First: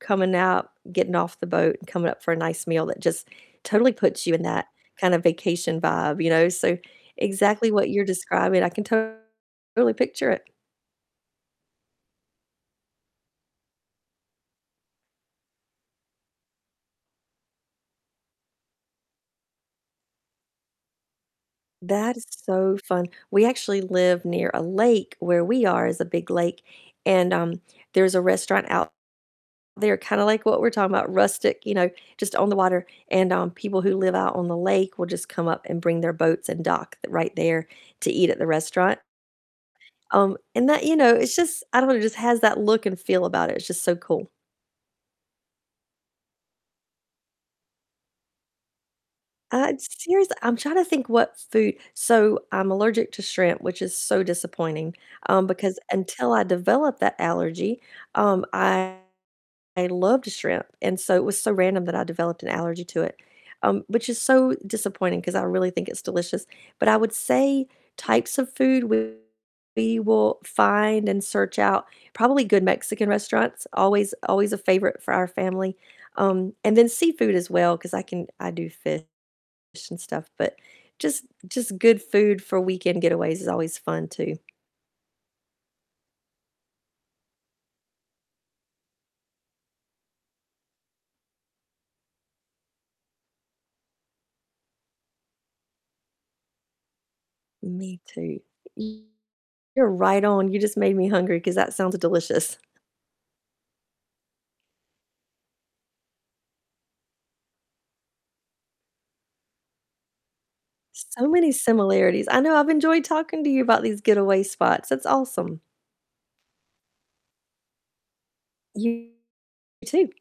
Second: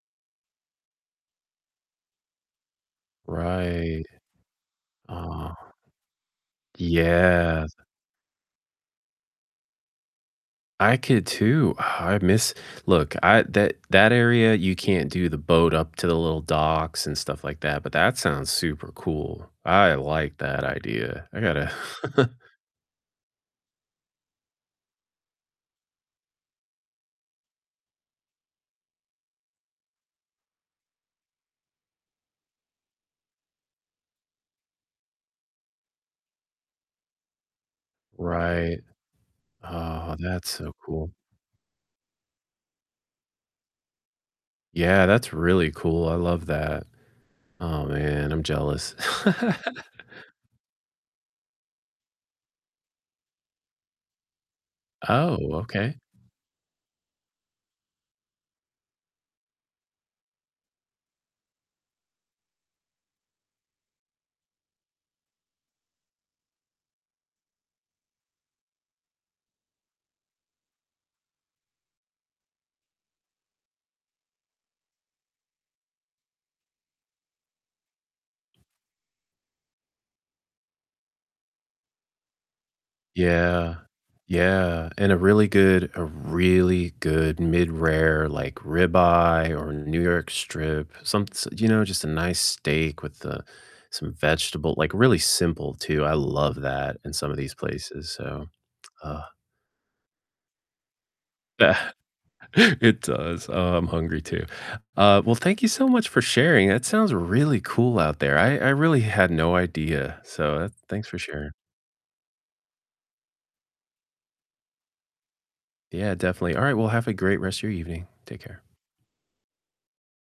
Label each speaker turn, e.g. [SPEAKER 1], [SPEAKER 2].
[SPEAKER 1] Coming out, getting off the boat, and coming up for a nice meal, that just totally
[SPEAKER 2] Right,
[SPEAKER 1] puts you in that kind of
[SPEAKER 2] oh.
[SPEAKER 1] vacation vibe, you know? So exactly
[SPEAKER 2] Yes.
[SPEAKER 1] what you're describing, I can totally picture it.
[SPEAKER 2] I could too, oh, I miss look, I that that area, you can't do the boat up to the little docks and stuff like that, but that sounds super cool, I like that idea. I gotta
[SPEAKER 1] That is so fun, we actually live near a lake where we are is a big lake, and, um, there's a restaurant out there, kinda like what we're talking about, rustic, you know, just on the water, and, um, people who live out on the lake will just come up and bring their boats and dock th right there to eat at the
[SPEAKER 2] Right,
[SPEAKER 1] restaurant.
[SPEAKER 2] oh,
[SPEAKER 1] Um,
[SPEAKER 2] that's
[SPEAKER 1] and
[SPEAKER 2] so
[SPEAKER 1] that, you know,
[SPEAKER 2] cool.
[SPEAKER 1] it's just I don't know, it just has that look and feel about it, it's just so cool.
[SPEAKER 2] Yeah, that's really cool, I love that, oh, man, I'm jealous.
[SPEAKER 1] Uh, it's serious I'm trying to think what food so I'm allergic to shrimp, which is so disappointing,
[SPEAKER 2] Oh,
[SPEAKER 1] um, because
[SPEAKER 2] okay.
[SPEAKER 1] until I developed that allergy, um, I I loved shrimp, and so it was so random that I developed an allergy to it, um, which is so disappointing, 'cause I really think it's delicious, but I would say types of food we will find and search out, probably good Mexican restaurants, always always a favorite for our family, um, and then seafood as well, 'cause I can I do fish and stuff, but just just good food for weekend getaways is
[SPEAKER 2] Yeah,
[SPEAKER 1] always fun too.
[SPEAKER 2] yeah, and a really good a really good mid-rare, like, ribeye or New York strip, some s you know, just a nice steak with, uh, some vegetable like, really simple too, I love that in some of these
[SPEAKER 1] Me
[SPEAKER 2] places,
[SPEAKER 1] too.
[SPEAKER 2] so,
[SPEAKER 1] [unintelligible]
[SPEAKER 2] uh
[SPEAKER 1] You're right on, you just made me hungry, 'cause that sounds delicious.
[SPEAKER 2] It does, oh, I'm hungry too, uh, well, thank you so much for sharing, that sounds really cool out there, I I really had no idea, so, uh, thanks for
[SPEAKER 1] So many
[SPEAKER 2] sharing.
[SPEAKER 1] similarities, I know, I've enjoyed talking to you about these getaway spots, that's awesome.
[SPEAKER 2] Yeah, definitely, all right, well, have a great rest of your evening, take care.
[SPEAKER 1] You too.